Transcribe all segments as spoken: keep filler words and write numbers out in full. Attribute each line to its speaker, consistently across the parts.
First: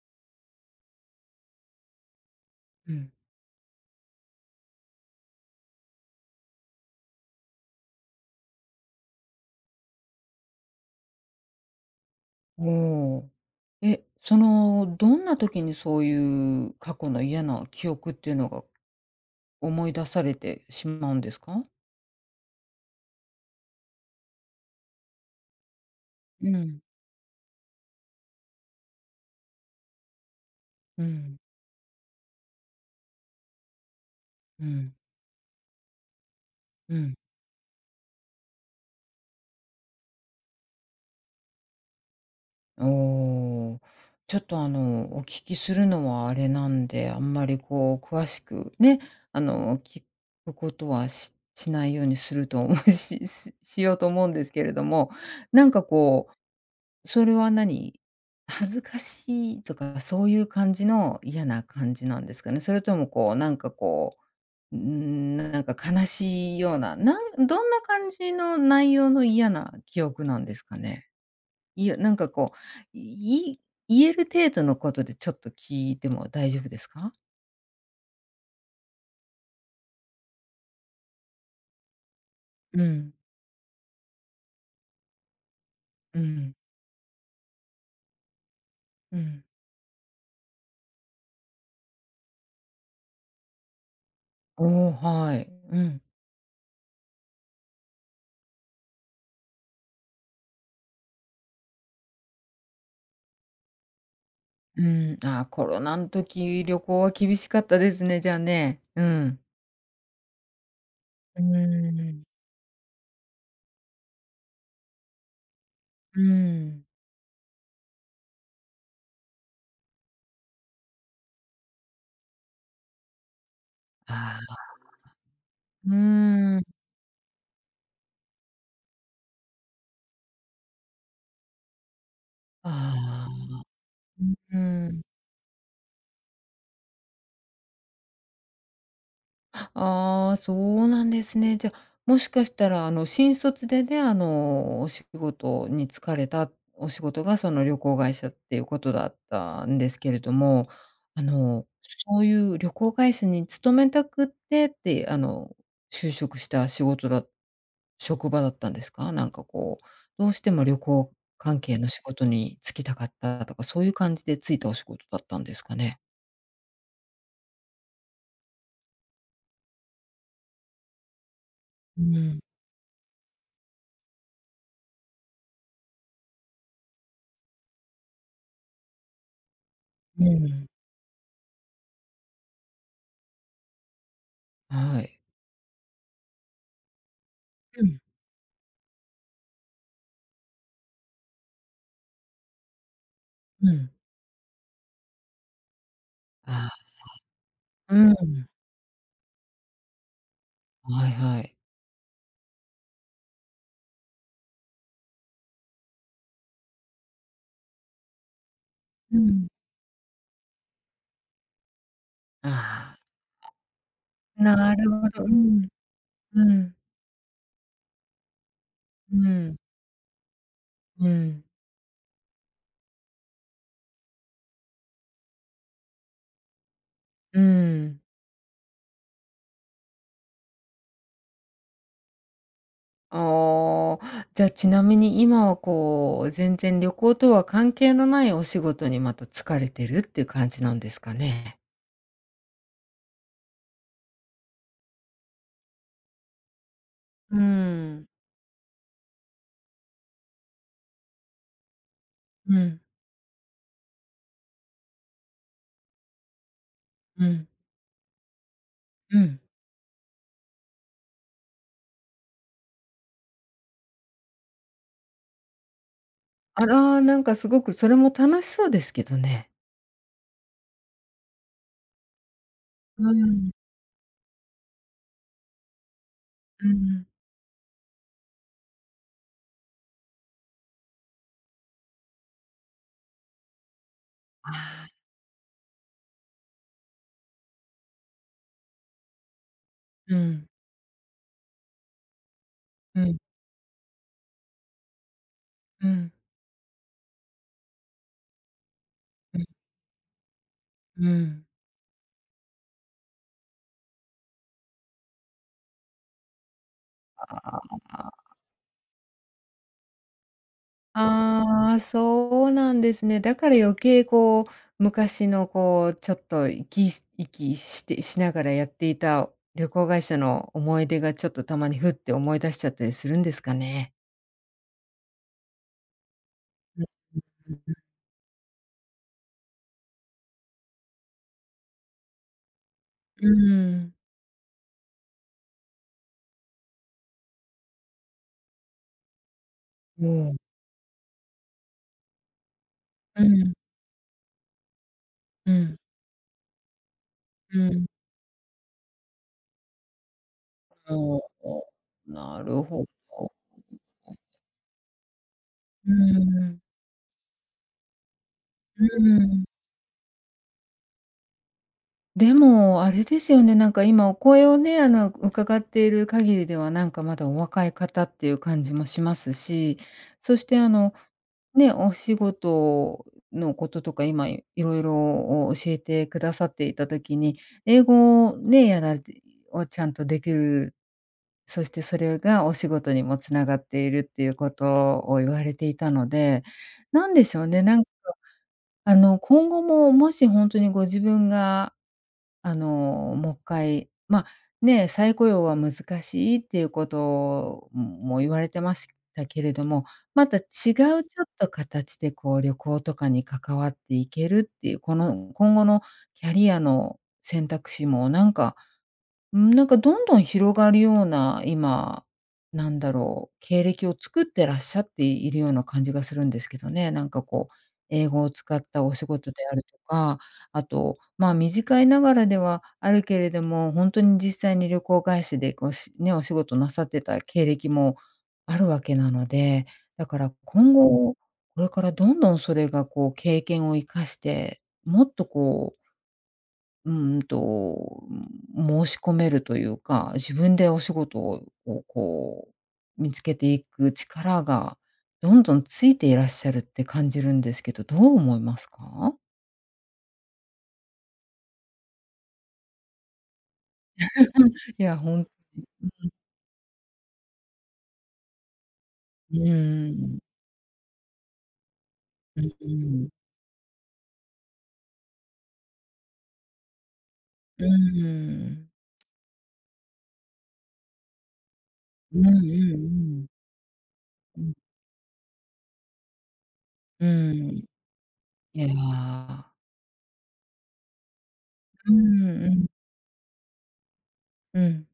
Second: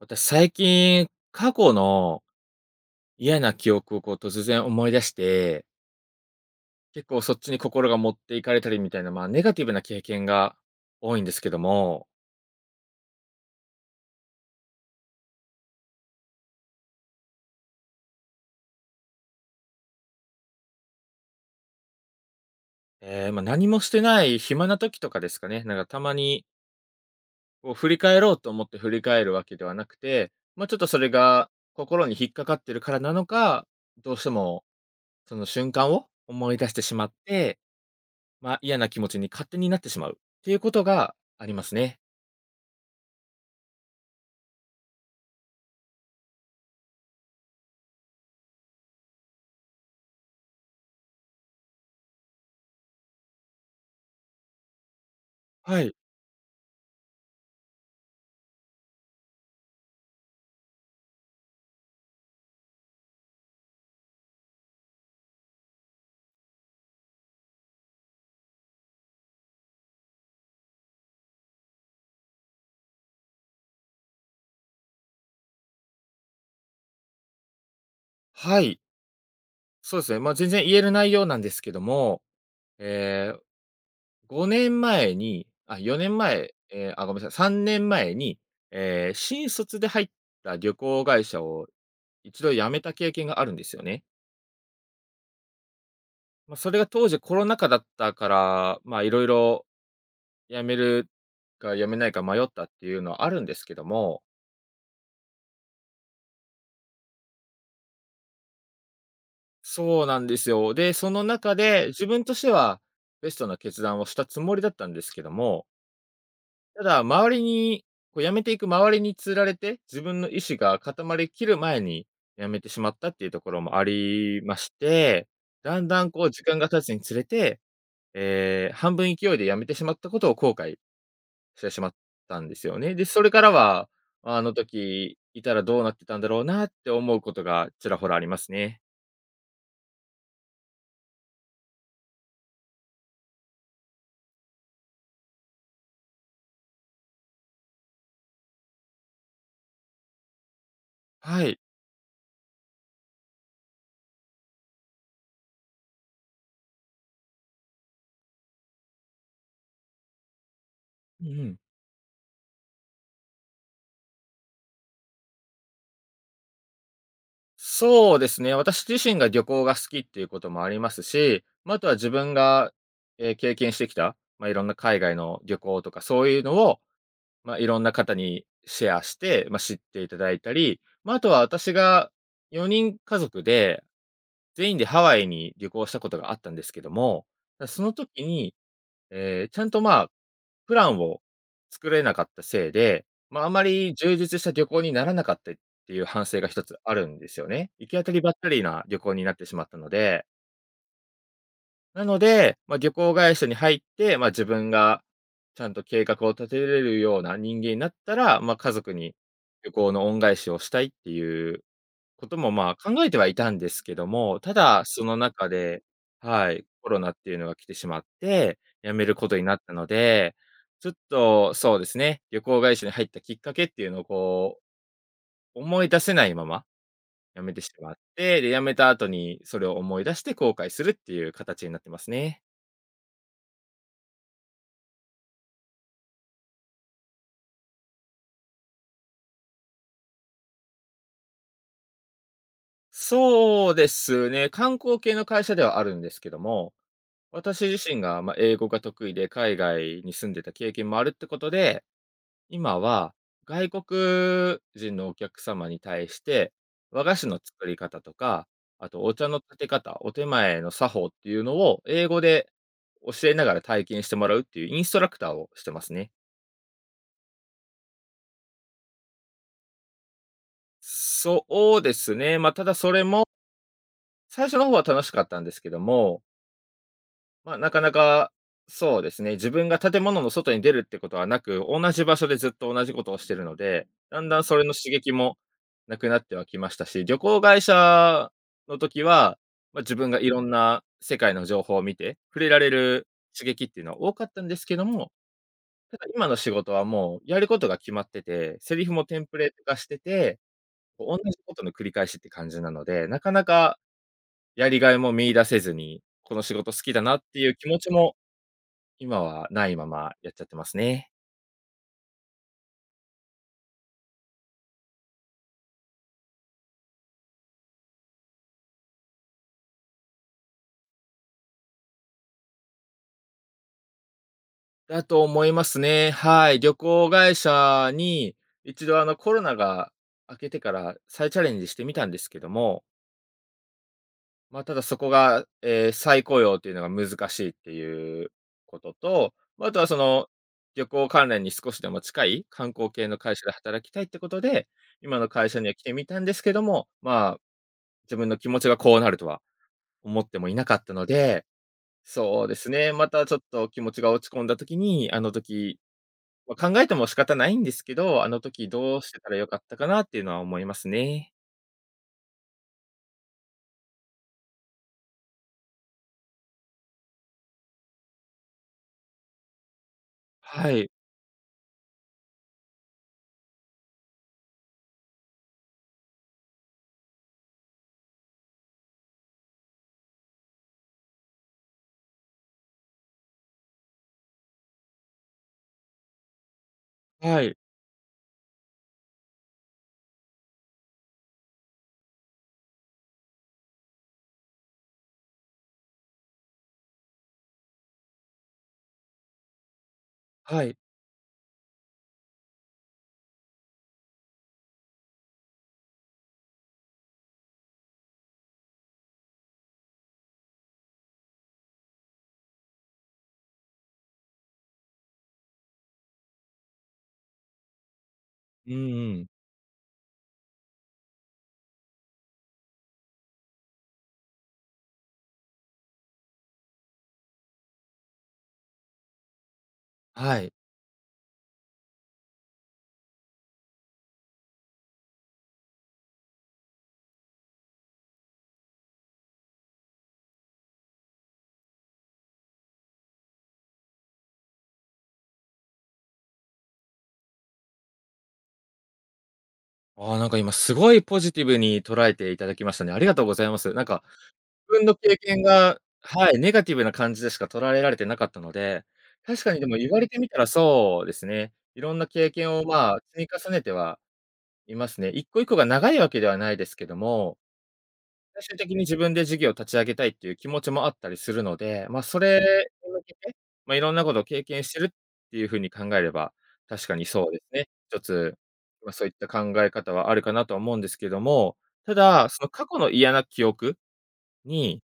Speaker 1: 私最近、過去の
Speaker 2: うん。
Speaker 1: 嫌な記憶をこう突然思い出して、結構そっちに心が持っていかれたりみたいな、まあ、ネガティブな経験が多いんですけども、
Speaker 2: おお。え、その、どんな時にそういう過去の嫌な記憶っていうのが思い出されてしまうんですか？
Speaker 1: ええ、まあ、何もしてない暇な時とかですかね。なんかたまに
Speaker 2: うん、
Speaker 1: こう振り返ろうと思って振り返るわけではなくて、まあ、ちょっとそ
Speaker 2: う
Speaker 1: れ
Speaker 2: ん、
Speaker 1: が心に引っかかってるからなのか、どうしても
Speaker 2: うん。
Speaker 1: その瞬間を思い出してし
Speaker 2: う
Speaker 1: まっ
Speaker 2: ん。
Speaker 1: て、まあ、嫌な気持ちに勝手になってしまうっていうことがありますね。
Speaker 2: おお。ちょっと、あの、お聞きするのはあれなんで、あんまりこう詳しくね、あの、聞くことはししないようにすると思うしししようと思うんですけれども、なん
Speaker 1: は
Speaker 2: か
Speaker 1: い。
Speaker 2: こうそれは何？恥ずかしいとか、そういう感じの嫌な感じなんですかね？それともこう、なんかこう、うーん、なんか悲しいような、なんどんな感じの内容の嫌な記憶なんですかね？いや、なんかこう、い言える程度のことでちょっと聞いても大丈夫ですか？
Speaker 1: はい。そうですね、まあ、全然言える内容なんですけども、
Speaker 2: うん、
Speaker 1: えーごねんまえ、ごねんまえに、あ、4
Speaker 2: う
Speaker 1: 年前、
Speaker 2: ん、
Speaker 1: ええ、あ、ごめんなさい、さんねんまえに、ええ、
Speaker 2: うん。
Speaker 1: 新卒で入った旅行会社を一度辞めた経験があるんですよね。
Speaker 2: おお、はい。うん。
Speaker 1: まあ、それが当時コロナ禍だったから、まあ、色々辞めるか辞めないか迷ったっていうのはあるんですけども。
Speaker 2: うん、あー、コロナの時、旅行は厳しかったですね、じゃあね。うん。
Speaker 1: そうなんですよ。で、その
Speaker 2: うー
Speaker 1: 中で自
Speaker 2: ん。
Speaker 1: 分としてはベストな決断をしたつもりだったんですけども、
Speaker 2: う
Speaker 1: た
Speaker 2: ん。
Speaker 1: だ、周りに、こう辞めていく周りに釣られて、自分の意志が固まりきる前に辞めてしまったっていうところもあ
Speaker 2: あ
Speaker 1: りま
Speaker 2: あ。
Speaker 1: して、だん
Speaker 2: う
Speaker 1: だんこう時間
Speaker 2: ーん。
Speaker 1: が経つにつれて、えー半分勢いで辞めてしまったことを後悔してしまったんですよね。で、そ
Speaker 2: あ
Speaker 1: れから
Speaker 2: あ。
Speaker 1: は、あの
Speaker 2: うん。
Speaker 1: 時いたらどうなってたんだろうなって思うことがちらほらありますね。
Speaker 2: ああ、そうなんですね。じゃ、もしかしたら、あの、新卒でね、あの、お仕事に就かれたお仕事が、その、旅行会社っていうことだったんですけれども、あ
Speaker 1: はい。
Speaker 2: の、そういう旅行会社に勤めたくってって、あの、就職した仕事だ職場だったんですか？なんかこう、どうしても旅行
Speaker 1: うんうん。
Speaker 2: 関係の仕事に就きたかったとか、そういう感じで就いたお仕事だったんですかね？
Speaker 1: そうですね、私自身が旅行が好きっていうこともありますし、まあ、あとは
Speaker 2: う
Speaker 1: 自分
Speaker 2: ん、
Speaker 1: が、えー経験してきた、まあ、いろんな海外の旅行とかそういうのを、まあ、いろんな方にシェアして、まあ、知っていた
Speaker 2: う
Speaker 1: だいた
Speaker 2: ん。
Speaker 1: り、まあ、あとは私がよにん家族で、全員で
Speaker 2: は
Speaker 1: ハワ
Speaker 2: い。
Speaker 1: イに旅行したことがあったんですけども、そ
Speaker 2: う
Speaker 1: の
Speaker 2: ん、
Speaker 1: 時に、ええ、ちゃんと、まあ、プランを作れなかったせいで、まあ、あま
Speaker 2: うん。
Speaker 1: り充実した旅行にならなかったっていう反省が一つ
Speaker 2: あ
Speaker 1: あるんですよね。行
Speaker 2: あ、
Speaker 1: き
Speaker 2: う
Speaker 1: 当たりばった
Speaker 2: ん。
Speaker 1: りな旅行になってしまったので、
Speaker 2: はいはい。
Speaker 1: なので、まあ、旅行会社に入って、まあ、自分がちゃんと計画を立てれるような人間になったら、まあ、家族に
Speaker 2: うん。
Speaker 1: 旅行の恩返しをしたいっていうことも、まあ、
Speaker 2: あ
Speaker 1: 考えてはいたんですけども、
Speaker 2: あ、
Speaker 1: た
Speaker 2: な
Speaker 1: だ、
Speaker 2: る
Speaker 1: そ
Speaker 2: ほ
Speaker 1: の
Speaker 2: ど。う
Speaker 1: 中
Speaker 2: ん、
Speaker 1: で、
Speaker 2: う
Speaker 1: はい、
Speaker 2: ん、
Speaker 1: コロナっていうのが来てしまって、辞めるこ
Speaker 2: う
Speaker 1: とにな
Speaker 2: ん、
Speaker 1: ったので、ちょっ
Speaker 2: うん、
Speaker 1: と、そうですね、旅行会社に入ったきっかけっていうのを、こう、思い出せないまま
Speaker 2: う
Speaker 1: 辞めてしまっ
Speaker 2: ん。
Speaker 1: て、で、辞めた後にそれを思い出して後悔するっていう形になってますね。
Speaker 2: ああ、じゃあちなみに今はこう、全然旅行とは関係のないお仕事にまた就かれてるっていう感じなんですかね？
Speaker 1: そうですね、観光系の会社ではあるんですけども、
Speaker 2: う
Speaker 1: 私自身
Speaker 2: ん、
Speaker 1: が、ま、英語が得意で、海外に住んでた経験もあるってことで
Speaker 2: う
Speaker 1: 今
Speaker 2: ん。
Speaker 1: は、外国人のお客様に対して、和菓
Speaker 2: う
Speaker 1: 子の
Speaker 2: ん、
Speaker 1: 作り方とか、あとお
Speaker 2: う
Speaker 1: 茶の
Speaker 2: ん。
Speaker 1: 立て方、お手前の作法っていうのを英語で教えながら体験してもらうっていうインストラクターをしてますね。
Speaker 2: あら、なんかすごくそれも楽しそうですけどね。
Speaker 1: そうですね。まあ、ただそれ
Speaker 2: う
Speaker 1: も、
Speaker 2: ん、
Speaker 1: 最初の方は楽しかったんですけども、
Speaker 2: うん。
Speaker 1: まあ、なかなか、そうですね、自分が建物の外に出るってことはなく、同じ場所でずっと同じことをしてるので、だんだん
Speaker 2: あ
Speaker 1: それの
Speaker 2: あ。
Speaker 1: 刺激もなくなってはきましたし、旅行会社の時は、まあ、自分
Speaker 2: う
Speaker 1: がいろ
Speaker 2: ん、
Speaker 1: んな世界の情報を見て、触れられ
Speaker 2: う
Speaker 1: る
Speaker 2: ん、
Speaker 1: 刺激っていうのは多かったんですけども、
Speaker 2: う
Speaker 1: ただ
Speaker 2: ん、
Speaker 1: 今の仕事はもうやることが決まってて、セリフもテンプ
Speaker 2: うん、
Speaker 1: レート化してて、こ
Speaker 2: う
Speaker 1: う同じ
Speaker 2: ん。
Speaker 1: ことの繰り返しって感じなので、なかなかやりがいも見出せずに、この仕事好きだなっ
Speaker 2: あ
Speaker 1: ていう気持ちも
Speaker 2: あ、
Speaker 1: 今はないままやっちゃってますね。
Speaker 2: ああ、そうなんですね。だから余計こう、昔のこう、ちょっと息息してしながらやっていた旅行会社の思い出がちょっとたまにふって思い出しちゃったりするんですかね？
Speaker 1: だと思いますね。はい。旅
Speaker 2: う
Speaker 1: 行会
Speaker 2: ん、うん
Speaker 1: 社に一度あのコロナが明けてから再チャレンジしてみたんですけども、
Speaker 2: うん。
Speaker 1: まあ、ただそこが、えー再雇用というのが難しいっていうことと、ま、ああとはそ
Speaker 2: う
Speaker 1: の、
Speaker 2: ん。
Speaker 1: 旅行関連に少しでも近い観光系の
Speaker 2: う
Speaker 1: 会社で
Speaker 2: ん、
Speaker 1: 働きたいってことで、今の会
Speaker 2: う
Speaker 1: 社には
Speaker 2: ん、
Speaker 1: 来てみたんですけども、まあ、
Speaker 2: うん。
Speaker 1: 自分の気持ちがこうなるとは思ってもいなかったの
Speaker 2: お
Speaker 1: で、
Speaker 2: お、な
Speaker 1: そうで
Speaker 2: る
Speaker 1: す
Speaker 2: ほ
Speaker 1: ね。また
Speaker 2: ど。
Speaker 1: ちょっと気持ちが落ち込んだ時に、あの時、
Speaker 2: うー
Speaker 1: ま
Speaker 2: ん、
Speaker 1: あ、考えても仕方ないんですけど、あの時
Speaker 2: う
Speaker 1: どうし
Speaker 2: ー
Speaker 1: てたらよか
Speaker 2: ん。
Speaker 1: ったかなっていうのは思いますね。
Speaker 2: でも、あれですよね、なんか今お声をね、あの、伺っている限りでは、なんかまだお若い方っていう感じもしますし、そして
Speaker 1: は
Speaker 2: あ
Speaker 1: い。
Speaker 2: の、ね、お仕事のこととか今いろいろ教えてくださっていた時に、英語をね、やられてをちゃんとできる、そしてそれがお仕事にもつながっているっていうことを言われていたので、なんでし
Speaker 1: は
Speaker 2: ょう
Speaker 1: い。
Speaker 2: ね、なんあの、今後ももし本当にご自分が、あの、もう一回、ま、ね、再雇用は難しいっていうことも言われてましたけれども、また違う
Speaker 1: はい。
Speaker 2: ちょっと形でこう旅行とかに関わっていけるっていう、この今後のキャリアの選択肢もなんかうん、なんかどんどん広がるような、今、なんだろう、経歴を作ってらっしゃっているような感じがするんですけどね。なんかこう、英語を使っ
Speaker 1: うん
Speaker 2: たお仕
Speaker 1: うん。
Speaker 2: 事であるとか、あと、まあ、短いながらではあるけれども、ほんとに実際に旅行会社でこう、しね、お仕事なさってた経歴もあるわけなので、だから
Speaker 1: はい。
Speaker 2: 今後、これからどんどんそれがこう経験を生かして、もっとこううーんと、申し込めるというか、自分でお仕事をこう、見つけていく力がどんどんついていらっしゃるって感じるんですけど、どう思いますか？
Speaker 1: ああ、なんか今すごいポジティブに捉えていただきましたね。ありがとうございます。なんか、自
Speaker 2: い
Speaker 1: 分の
Speaker 2: や、
Speaker 1: 経
Speaker 2: ほん
Speaker 1: 験が、はい、ネガティブな感じでしか捉えられてなかったので、
Speaker 2: う
Speaker 1: 確かにでも言
Speaker 2: ー
Speaker 1: われて
Speaker 2: ん、
Speaker 1: みたらそうですね。いろんな経
Speaker 2: う
Speaker 1: 験
Speaker 2: ん
Speaker 1: を
Speaker 2: う
Speaker 1: まあ、
Speaker 2: ん、
Speaker 1: 積み重ねてはいますね。一個一個が長いわけではないですけども、
Speaker 2: うー
Speaker 1: 最終
Speaker 2: ん。
Speaker 1: 的に自分で事業を立ち上げたいっていう気持ちもあったりするので、まあ、そ
Speaker 2: うんう
Speaker 1: れ
Speaker 2: んう
Speaker 1: に向け
Speaker 2: ん。
Speaker 1: て、まあ、いろんなことを
Speaker 2: う
Speaker 1: 経
Speaker 2: ん、
Speaker 1: 験してるっていうふうに考えれば、確かに
Speaker 2: う
Speaker 1: そうです
Speaker 2: ん。い
Speaker 1: ね。一つ、
Speaker 2: や。
Speaker 1: まあ、そういった考え方はあるかなとは思うんですけども、
Speaker 2: う
Speaker 1: ただ、
Speaker 2: ん
Speaker 1: その
Speaker 2: う
Speaker 1: 過
Speaker 2: ん、
Speaker 1: 去の嫌な記憶
Speaker 2: う
Speaker 1: に、
Speaker 2: ん。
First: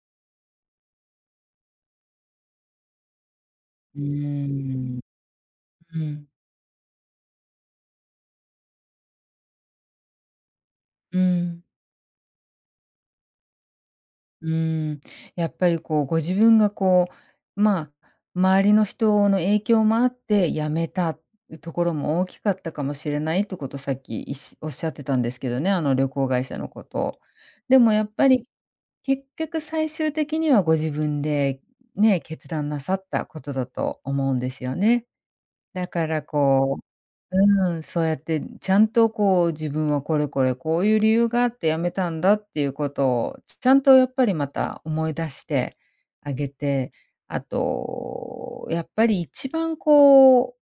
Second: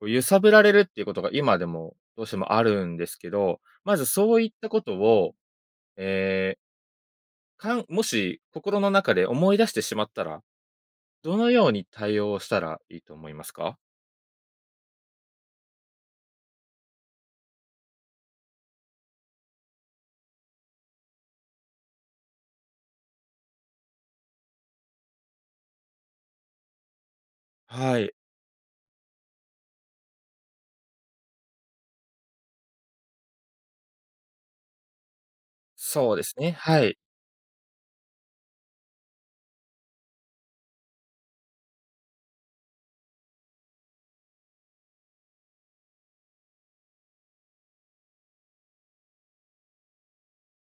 Speaker 1: こう揺さぶられるっていうことが今でもどうしてもあるんですけど、ま
Speaker 2: うー
Speaker 1: ずそういったこと
Speaker 2: ん。
Speaker 1: を、
Speaker 2: うん、
Speaker 1: えーかんもし心の中で思い出してしまったら、
Speaker 2: う
Speaker 1: どの
Speaker 2: ん。
Speaker 1: ように対応したらいいと思いますか？
Speaker 2: うーん、やっぱりこう、ご自分がこう、まあ、周りの人の影響もあって辞めたところも大きかったかもしれないってこと、さっきいしおっしゃってたんですけどね、あの旅行会社のこと。でも
Speaker 1: は
Speaker 2: やっ
Speaker 1: い。
Speaker 2: ぱり、結局最終的にはご自分でね、決断なさったことだと思うんですよね。だか
Speaker 1: そう
Speaker 2: ら
Speaker 1: ですね、
Speaker 2: こ
Speaker 1: は
Speaker 2: う
Speaker 1: い。
Speaker 2: うん、そうやってちゃんとこう自分はこれこれこういう理由があって辞めたんだっていうことを、ちゃんとやっぱりまた思い出してあげて、あと、やっぱり一番こ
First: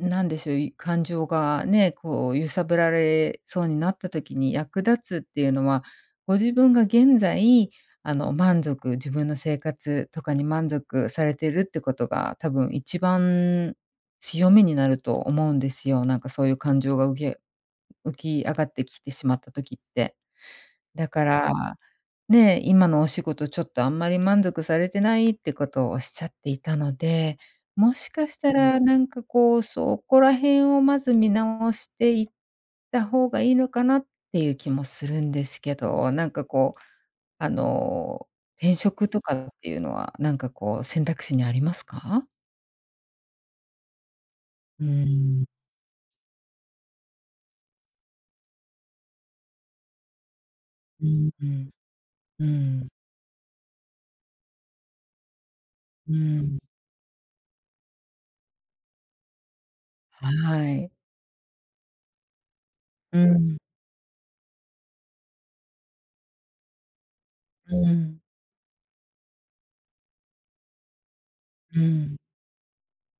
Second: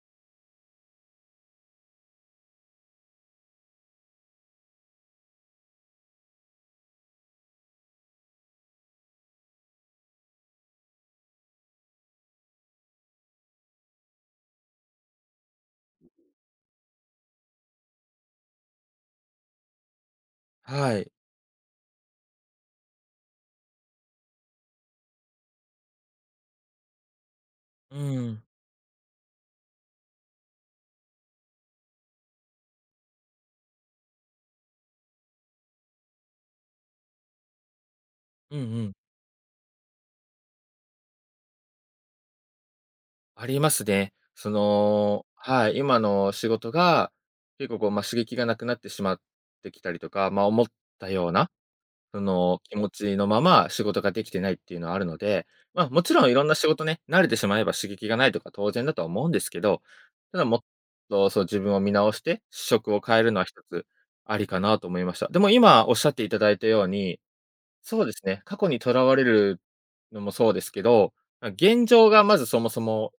Speaker 2: う、なんでしょう、い感情がね、こう揺さぶられそうになった時に役立つっていうのは、ご自分が現在、あの、満足自分の生活とかに満足されてるってことが、多分一番強みになると思うんですよ。なんかそういう感情が浮き浮き上がってきてしまった時って。
Speaker 1: は
Speaker 2: だ
Speaker 1: い。
Speaker 2: から、ね、今のお仕事ちょっとあんまり満足されてないってことをおっしゃっていたので、も
Speaker 1: う
Speaker 2: しかし
Speaker 1: ん。
Speaker 2: たらなんかこう、そこら辺をまず見直していった方がいいのかなっていう気もするんですけど、なんかこう、あの、
Speaker 1: うん
Speaker 2: 転
Speaker 1: うん。
Speaker 2: 職とかっていうのは、なんかこう選択肢にありますか？
Speaker 1: ありますね。そ
Speaker 2: う
Speaker 1: の、
Speaker 2: ん。
Speaker 1: はい、今の仕事が、結構こう、まあ、刺激がなくなってしまってきたりとか、まあ、思っ
Speaker 2: う
Speaker 1: たよ
Speaker 2: ん。
Speaker 1: う
Speaker 2: う
Speaker 1: な、
Speaker 2: ん。
Speaker 1: そ
Speaker 2: う
Speaker 1: の、気
Speaker 2: ん。
Speaker 1: 持ちのまま仕事ができてないっていうのはあるので、まあ、もち
Speaker 2: う
Speaker 1: ろんいろんな
Speaker 2: ん、
Speaker 1: 仕事ね、慣れてしまえば刺激がないとか当然だとは思うんですけど、
Speaker 2: は
Speaker 1: ただもっ
Speaker 2: い。
Speaker 1: と、そう、自分を見直して、職を変
Speaker 2: う
Speaker 1: えるのは一
Speaker 2: ん、
Speaker 1: つありかなと思いました。でも今おっしゃっていただいたように、
Speaker 2: う
Speaker 1: そうで
Speaker 2: ん、
Speaker 1: すね。過去にとらわれるのもそうですけど、ま、
Speaker 2: う
Speaker 1: 現状
Speaker 2: ん、
Speaker 1: がまずそもそも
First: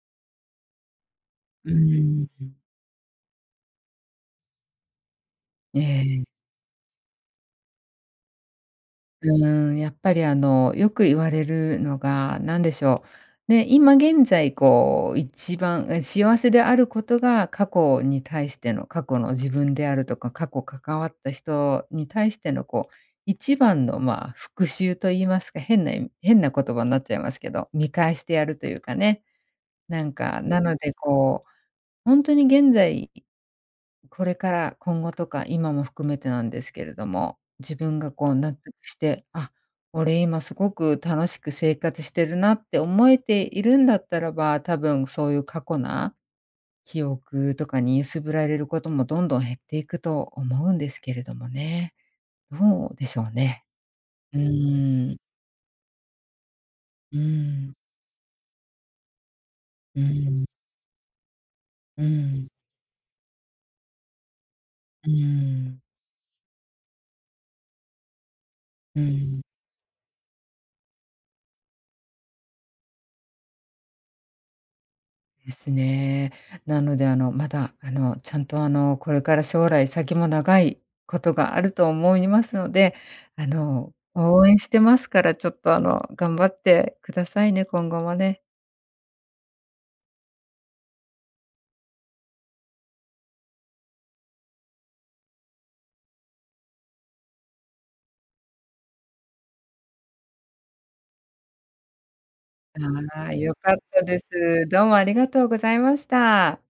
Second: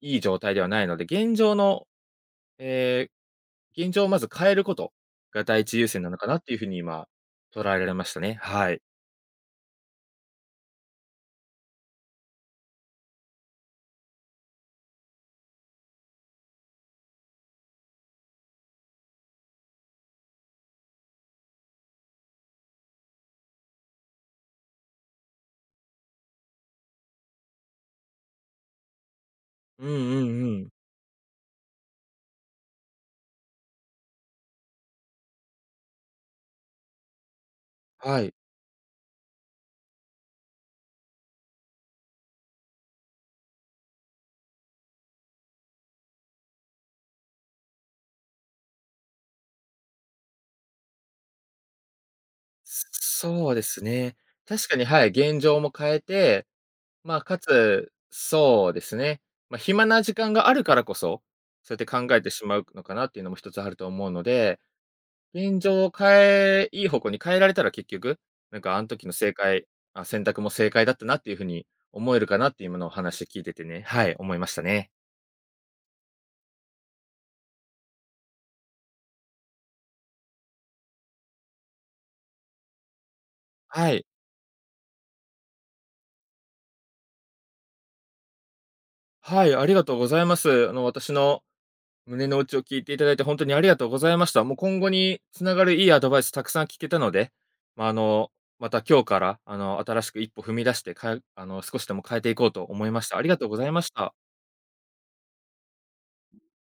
Speaker 1: いい状態ではないので、現状
Speaker 2: う
Speaker 1: の、
Speaker 2: ん。
Speaker 1: えー現状をまず変えることが第一
Speaker 2: え
Speaker 1: 優先なのか
Speaker 2: え、
Speaker 1: なっていうふうに今捉えられましたね。はい。
Speaker 2: うん、やっぱりあの、よく言われるのが、何でしょう、ね、今現在こう一番、え、幸せであることが過去に対しての過去の自分であるとか、過去関わった人に対してのこう、一番の、まあ、復讐と言いますか、変な変な言葉になっちゃいますけど、見返してやるというかね。
Speaker 1: うんうん
Speaker 2: なんか、
Speaker 1: う
Speaker 2: な
Speaker 1: ん。
Speaker 2: のでこう、ほんとに現在これから今後とか今も含めてなんですけれども、自分が
Speaker 1: は
Speaker 2: こ
Speaker 1: い。
Speaker 2: う納得して、あ、俺今すごく楽しく生活してるなって思えているんだったらば、多分そういう過去な記憶とかに揺すぶられることもどんどん減っていくと思うんですけれどもね。どうでしょう
Speaker 1: そうで
Speaker 2: ね。
Speaker 1: すね。
Speaker 2: う
Speaker 1: 確かに、はい、
Speaker 2: ーん。
Speaker 1: 現状も変えて、ま
Speaker 2: うー
Speaker 1: あ、か
Speaker 2: ん。
Speaker 1: つ、そうですね、まあ、暇
Speaker 2: う
Speaker 1: な時
Speaker 2: ー
Speaker 1: 間が
Speaker 2: ん。
Speaker 1: あるからこそ、そうやって
Speaker 2: うー
Speaker 1: 考えてし
Speaker 2: ん。
Speaker 1: まうのかなっていうのも一つあると思うので、
Speaker 2: うー
Speaker 1: 現
Speaker 2: ん。
Speaker 1: 状を変え、いい方向に変えられたら結局、なんかあの
Speaker 2: う
Speaker 1: 時の正
Speaker 2: ーん。
Speaker 1: 解、あ、選択も正解だったなっていうふうに思えるかなって今のお話聞いててね、はい、思いましたね。
Speaker 2: ですね。なので、あの、まだ、あの、ちゃんと、あの、これから将来先も長いことがあると思いますので、あ
Speaker 1: は
Speaker 2: の、
Speaker 1: い。
Speaker 2: 応援してますから、ちょっと、あの、頑張ってくださいね、今後もね。
Speaker 1: はい、ありがとうございます。あの、私の胸の内を聞いていただいて本当にありがとうございました。もう今後に繋がるいいアドバイスたくさん聞けたので、まあ、あの、また今日から、あの、新しく一歩踏み出して、かえあの、少しでも変えていこうと思いました。あ
Speaker 2: あ
Speaker 1: り
Speaker 2: あ、
Speaker 1: がとう
Speaker 2: 良
Speaker 1: ござい
Speaker 2: かっ
Speaker 1: まし
Speaker 2: た
Speaker 1: た。
Speaker 2: です。どうもありがとうございました。